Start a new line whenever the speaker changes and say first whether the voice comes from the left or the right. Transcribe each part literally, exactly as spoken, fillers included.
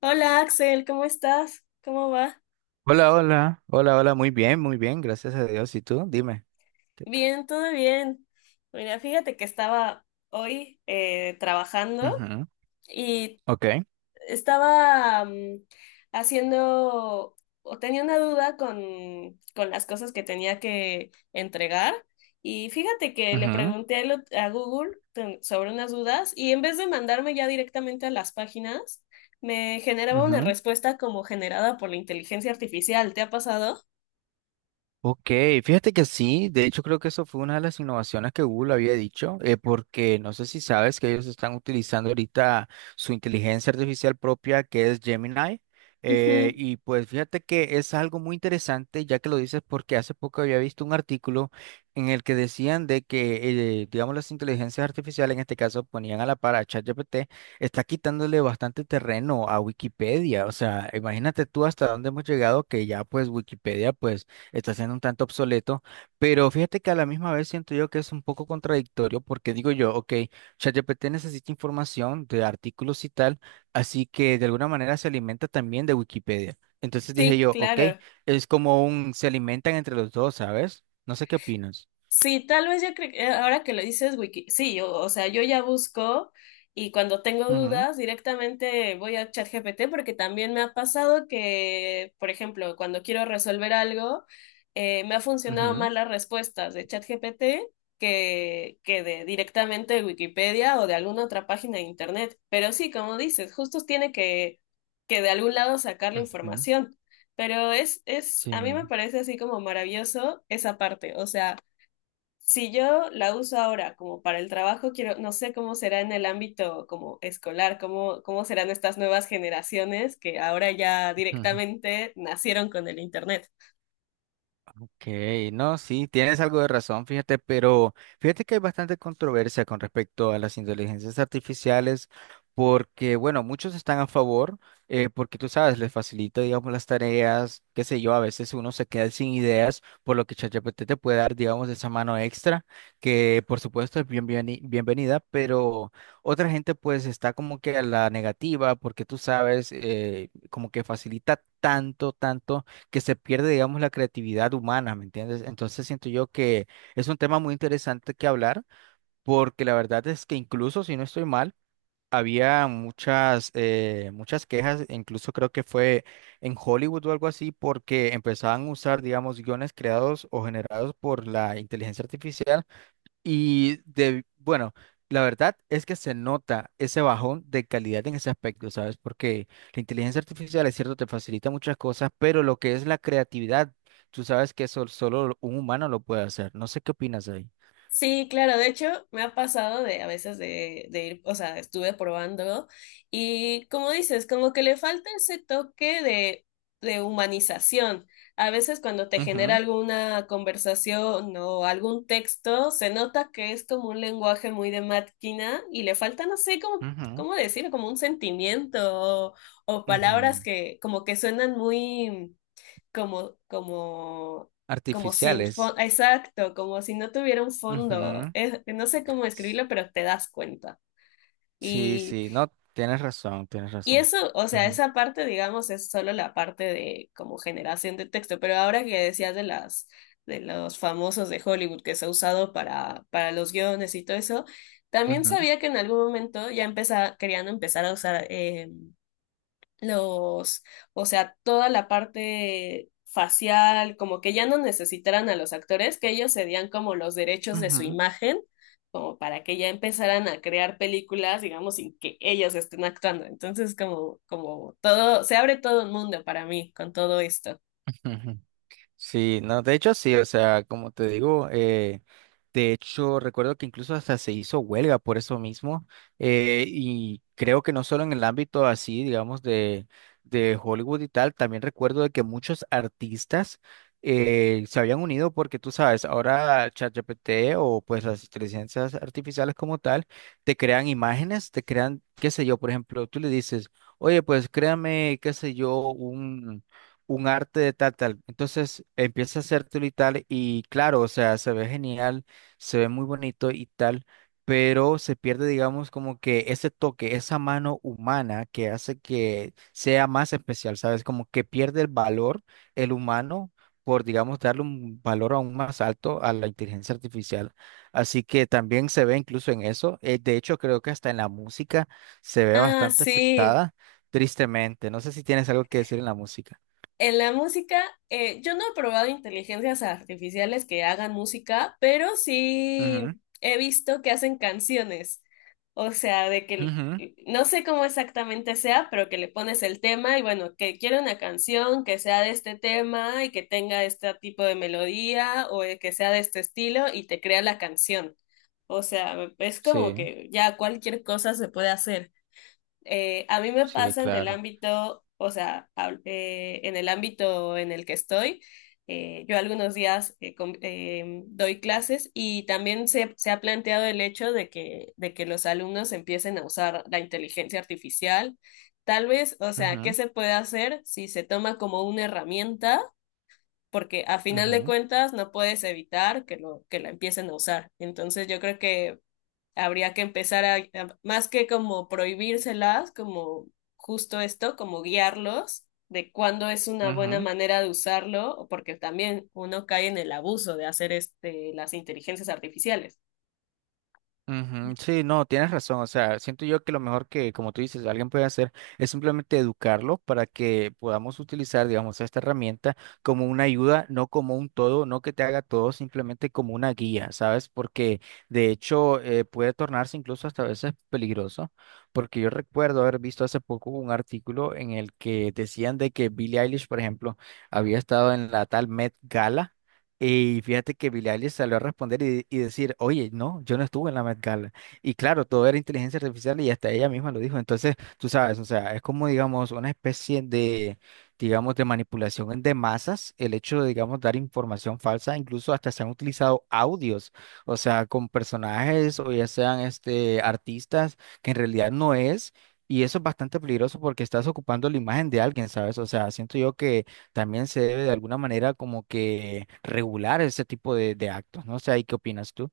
left: Hola Axel, ¿cómo estás? ¿Cómo va?
right: Hola, hola, hola, hola, muy bien, muy bien, gracias a Dios. ¿Y tú? Dime. ¿Qué t-
left: Bien, todo bien. Mira, fíjate que estaba hoy eh, trabajando
right: Ujú.
left: y
right: Ok.
left: estaba mm, haciendo o tenía una duda con, con las cosas que tenía que entregar y fíjate que le
right: Ujú,
left: pregunté a lo- a Google ten- sobre unas dudas y en vez de mandarme ya directamente a las páginas, me generaba una
right: ujú.
left: respuesta como generada por la inteligencia artificial. ¿Te ha pasado?
right: Ok, fíjate que sí, de hecho creo que eso fue una de las innovaciones que Google había dicho, eh, porque no sé si sabes que ellos están utilizando ahorita su inteligencia artificial propia que es Gemini.
left: Ujú.
right: Eh, y pues fíjate que es algo muy interesante ya que lo dices porque hace poco había visto un artículo en el que decían de que, eh, digamos, las inteligencias artificiales, en este caso ponían a la par a ChatGPT, está quitándole bastante terreno a Wikipedia, o sea, imagínate tú hasta dónde hemos llegado que ya pues Wikipedia pues está siendo un tanto obsoleto, pero fíjate que a la misma vez siento yo que es un poco contradictorio porque digo yo, ok, ChatGPT necesita información de artículos y tal, así que de alguna manera se alimenta también de Wikipedia. Entonces dije
left: Sí,
right: yo, ok,
left: claro.
right: es como un, se alimentan entre los dos, ¿sabes? No sé qué opinas.
left: Sí, tal vez yo creo que eh, ahora que lo dices, Wiki, sí, o, o sea, yo ya busco y cuando tengo
right: Ujú,
left: dudas directamente voy a ChatGPT porque también me ha pasado que, por ejemplo, cuando quiero resolver algo, eh, me ha funcionado
right: ujú,
left: más las respuestas de ChatGPT que, que de directamente de Wikipedia o de alguna otra página de internet. Pero sí, como dices, justo tiene que, que de algún lado sacar la
right: ujú,
left: información. Pero es, es,
right: sí.
left: a mí me parece así como maravilloso esa parte, o sea si yo la uso ahora como para el trabajo, quiero, no sé cómo será en el ámbito como escolar, cómo, cómo serán estas nuevas generaciones que ahora ya directamente nacieron con el internet.
right: Ok, no, sí, tienes algo de razón, fíjate, pero fíjate que hay bastante controversia con respecto a las inteligencias artificiales, porque, bueno, muchos están a favor, eh, porque tú sabes, les facilita, digamos, las tareas, qué sé yo, a veces uno se queda sin ideas, por lo que ChatGPT te puede dar, digamos, esa mano extra, que por supuesto es bien, bienveni- bienvenida, pero otra gente pues está como que a la negativa, porque tú sabes, eh, como que facilita tanto, tanto que se pierde, digamos, la creatividad humana, ¿me entiendes? Entonces siento yo que es un tema muy interesante que hablar, porque la verdad es que incluso si no estoy mal, había muchas, eh, muchas quejas, incluso creo que fue en Hollywood o algo así, porque empezaban a usar, digamos, guiones creados o generados por la inteligencia artificial y de, bueno, la verdad es que se nota ese bajón de calidad en ese aspecto, ¿sabes? Porque la inteligencia artificial, es cierto, te facilita muchas cosas, pero lo que es la creatividad, tú sabes que eso solo un humano lo puede hacer. No sé qué opinas ahí.
left: Sí, claro, de hecho me ha pasado de a veces de, de ir, o sea, estuve probando y como dices, como que le falta ese toque de, de humanización. A veces cuando te genera
right: Ujú,
left: alguna conversación o algún texto, se nota que es como un lenguaje muy de máquina y le falta, no sé, como,
right: ujú,
left: cómo decirlo, como un sentimiento o, o palabras
right: ujú.
left: que como que suenan muy como, como, como sin fondo,
right: Artificiales.
left: exacto, como si no tuviera un fondo.
right: Ujú.
left: Es- no sé cómo
right: S-
left: escribirlo, pero te das cuenta.
right: Sí,
left: Y,
right: sí, no, tienes razón, tienes
left: y
right: razón.
left: eso, o sea,
right: Ujú,
left: esa parte, digamos, es solo la parte de como generación de texto, pero ahora que decías de las, de los famosos de Hollywood que se ha usado para, para los guiones y todo eso, también
right: ujú,
left: sabía que en algún momento ya empezaba, querían empezar a usar eh, los, o sea, toda la parte facial, como que ya no necesitaran a los actores, que ellos cedían como los derechos de su
right: ujú,
left: imagen, como para que ya empezaran a crear películas, digamos, sin que ellos estén actuando. Entonces, como, como todo, se abre todo un mundo para mí con todo esto.
right: ujú. Sí, no, de hecho sí, o sea, como te digo, eh, de hecho recuerdo que incluso hasta se hizo huelga por eso mismo, eh, y creo que no solo en el ámbito así, digamos, de, de Hollywood y tal, también recuerdo de que muchos artistas eh, se habían unido porque tú sabes, ahora ChatGPT o pues las inteligencias artificiales como tal, te crean imágenes, te crean, qué sé yo, por ejemplo, tú le dices, oye, pues créame, qué sé yo, un arte de tal, tal. Entonces empieza a hacértelo y tal, y claro, o sea, se ve genial, se ve muy bonito y tal, pero se pierde, digamos, como que ese toque, esa mano humana que hace que sea más especial, ¿sabes? Como que pierde el valor el humano por, digamos, darle un valor aún más alto a la inteligencia artificial. Así que también se ve incluso en eso. Eh, de hecho, creo que hasta en la música se ve
left: Ah,
right: bastante
left: sí.
right: afectada, tristemente. No sé si tienes algo que decir en la música.
left: En la música, eh, yo no he probado inteligencias artificiales que hagan música, pero sí
right: Ujú,
left: he visto que hacen canciones. O sea, de que
right: ujú,
left: no sé cómo exactamente sea, pero que le pones el tema y bueno, que quiero una canción que sea de este tema y que tenga este tipo de melodía o eh, que sea de este estilo y te crea la canción. O sea, es como
right: sí,
left: que ya cualquier cosa se puede hacer. Eh, a mí me
right: sí,
left: pasa en el
right: claro.
left: ámbito, o sea, hab- eh, en el ámbito en el que estoy, eh, yo algunos días eh, com- eh, doy clases y también se, se ha planteado el hecho de que, de que los alumnos empiecen a usar la inteligencia artificial. Tal vez, o sea, ¿qué
right: Ujú,
left: se puede hacer si se toma como una herramienta? Porque a final de
right: ujú,
left: cuentas no puedes evitar que lo, que la empiecen a usar. Entonces yo creo que habría que empezar a, a- más que como prohibírselas, como justo esto, como guiarlos de cuándo es una buena
right: ujú.
left: manera de usarlo, porque también uno cae en el abuso de hacer este, las inteligencias artificiales.
right: Ujú, sí, no, tienes razón. O sea, siento yo que lo mejor que, como tú dices, alguien puede hacer es simplemente educarlo para que podamos utilizar, digamos, esta herramienta como una ayuda, no como un todo, no que te haga todo, simplemente como una guía, ¿sabes? Porque de hecho eh, puede tornarse incluso hasta a veces peligroso, porque yo recuerdo haber visto hace poco un artículo en el que decían de que Billie Eilish, por ejemplo, había estado en la tal Met Gala. Y fíjate que Billie Eilish salió a responder y, y decir, oye, no, yo no estuve en la Met Gala. Y claro, todo era inteligencia artificial y hasta ella misma lo dijo. Entonces, tú sabes, o sea, es como, digamos, una especie de, digamos, de manipulación en- de masas, el hecho de, digamos, dar información falsa, incluso hasta se han utilizado audios, o sea, con personajes o ya sean, este, artistas, que en realidad no es. Y eso es bastante peligroso porque estás ocupando la imagen de alguien, ¿sabes? O sea, siento yo que también se debe de alguna manera como que regular ese tipo de, de actos, ¿no? O sea, ¿y qué opinas tú?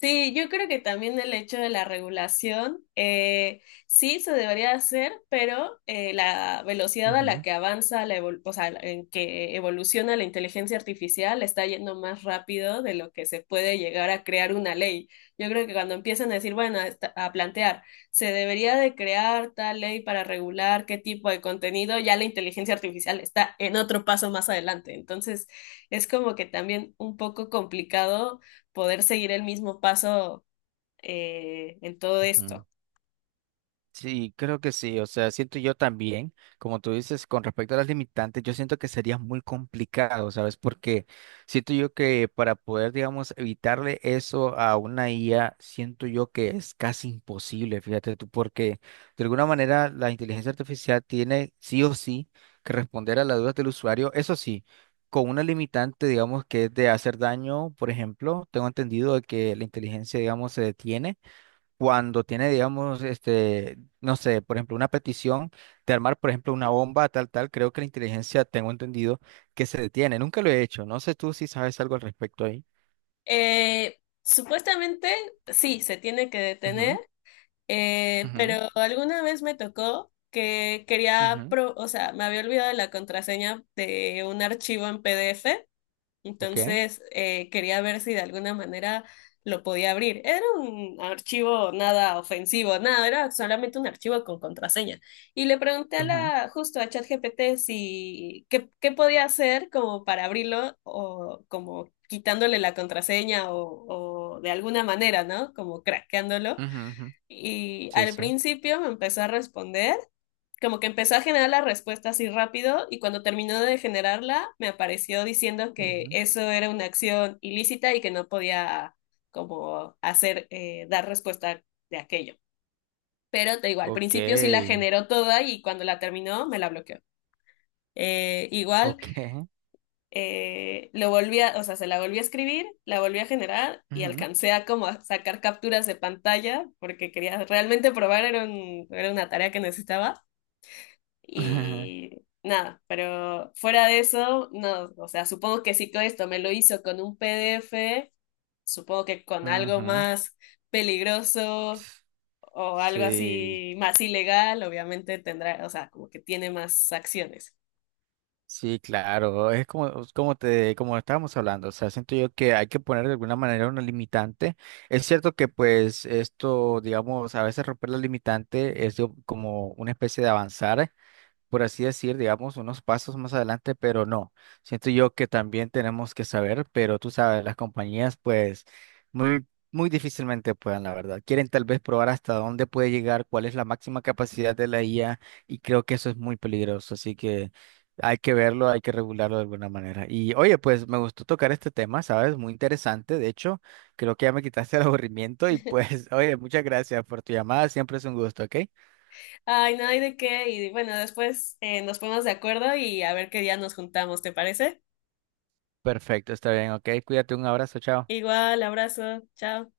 left: Sí, yo creo que también el hecho de la regulación, eh, sí se debería hacer, pero eh, la velocidad a la
right: Ujú,
left: que avanza, la evol- o sea, en que evoluciona la inteligencia artificial está yendo más rápido de lo que se puede llegar a crear una ley. Yo creo que cuando empiezan a decir, bueno, a, esta- a plantear, se debería de crear tal ley para regular qué tipo de contenido, ya la inteligencia artificial está en otro paso más adelante. Entonces, es como que también un poco complicado poder seguir el mismo paso eh, en todo
right: ujú.
left: esto.
right: Sí, creo que sí. O sea, siento yo también, como tú dices, con respecto a las limitantes, yo siento que sería muy complicado, ¿sabes? Porque siento yo que para poder, digamos, evitarle eso a una I A, siento yo que es casi imposible, fíjate tú, porque de alguna manera la inteligencia artificial tiene sí o sí que responder a las dudas del usuario, eso sí. Con una limitante, digamos, que es de hacer daño, por ejemplo, tengo entendido de que la inteligencia, digamos, se detiene cuando tiene, digamos, este, no sé, por ejemplo, una petición de armar, por ejemplo, una bomba, tal, tal, creo que la inteligencia, tengo entendido, que se detiene. Nunca lo he hecho. No sé tú si sabes algo al respecto ahí.
left: Eh, supuestamente, sí, se tiene que detener,
right: Ujú,
left: eh,
right: ujú,
left: pero alguna vez me tocó que quería,
right: ujú,
left: pro- o sea, me había olvidado la contraseña de un archivo en PDF.
right: ok.
left: Entonces, eh, quería ver si de alguna manera lo podía abrir. Era un archivo nada ofensivo, nada, era solamente un archivo con contraseña. Y le pregunté a
right: Ujú,
left: la, justo a ChatGPT si qué, qué podía hacer como para abrirlo o como quitándole la contraseña o, o de alguna manera, ¿no? Como craqueándolo.
right: ujú, ujú,
left: Y
right: sí,
left: al
right: sí.
left: principio me empezó a responder como que empezó a generar la respuesta así rápido y cuando terminó de generarla me apareció diciendo que
right: Ujú,
left: eso era una acción ilícita y que no podía como hacer, eh, dar respuesta de aquello. Pero te digo, al
right: ok.
left: principio sí la generó toda y cuando la terminó me la bloqueó. Eh, igual
right: Ok.
left: eh, lo volví a, o sea, se la volví a escribir, la volví a generar y
right: Ujú,
left: alcancé a como a sacar capturas de pantalla porque quería realmente probar, era, un, era una tarea que necesitaba. Y nada, pero fuera de eso, no, o sea, supongo que si todo esto me lo hizo con un PDF, supongo que con algo
right: ujú,
left: más peligroso o algo
right: sí.
left: así más ilegal, obviamente tendrá, o sea, como que tiene más acciones.
right: Sí, claro, es como, como te, como estábamos hablando, o sea, siento yo que hay que poner de alguna manera una limitante. Es cierto que pues esto, digamos, a veces romper la limitante es de- como una especie de avanzar, por así decir, digamos, unos pasos más adelante, pero no. Siento yo que también tenemos que saber, pero tú sabes, las compañías pues muy, muy difícilmente puedan, la verdad. Quieren tal vez probar hasta dónde puede llegar, cuál es la máxima capacidad de la I A y creo que eso es muy peligroso, así que hay que verlo, hay que regularlo de alguna manera. Y oye, pues me gustó tocar este tema, ¿sabes? Muy interesante, de hecho, creo que ya me quitaste el aburrimiento y pues, oye, muchas gracias por tu llamada, siempre es un gusto, ¿ok?
left: Ay, no hay de qué, y bueno, después eh, nos ponemos de acuerdo y a ver qué día nos juntamos, ¿te parece?
right: Perfecto, está bien, ok. Cuídate, un abrazo, chao.
left: Igual, abrazo, chao.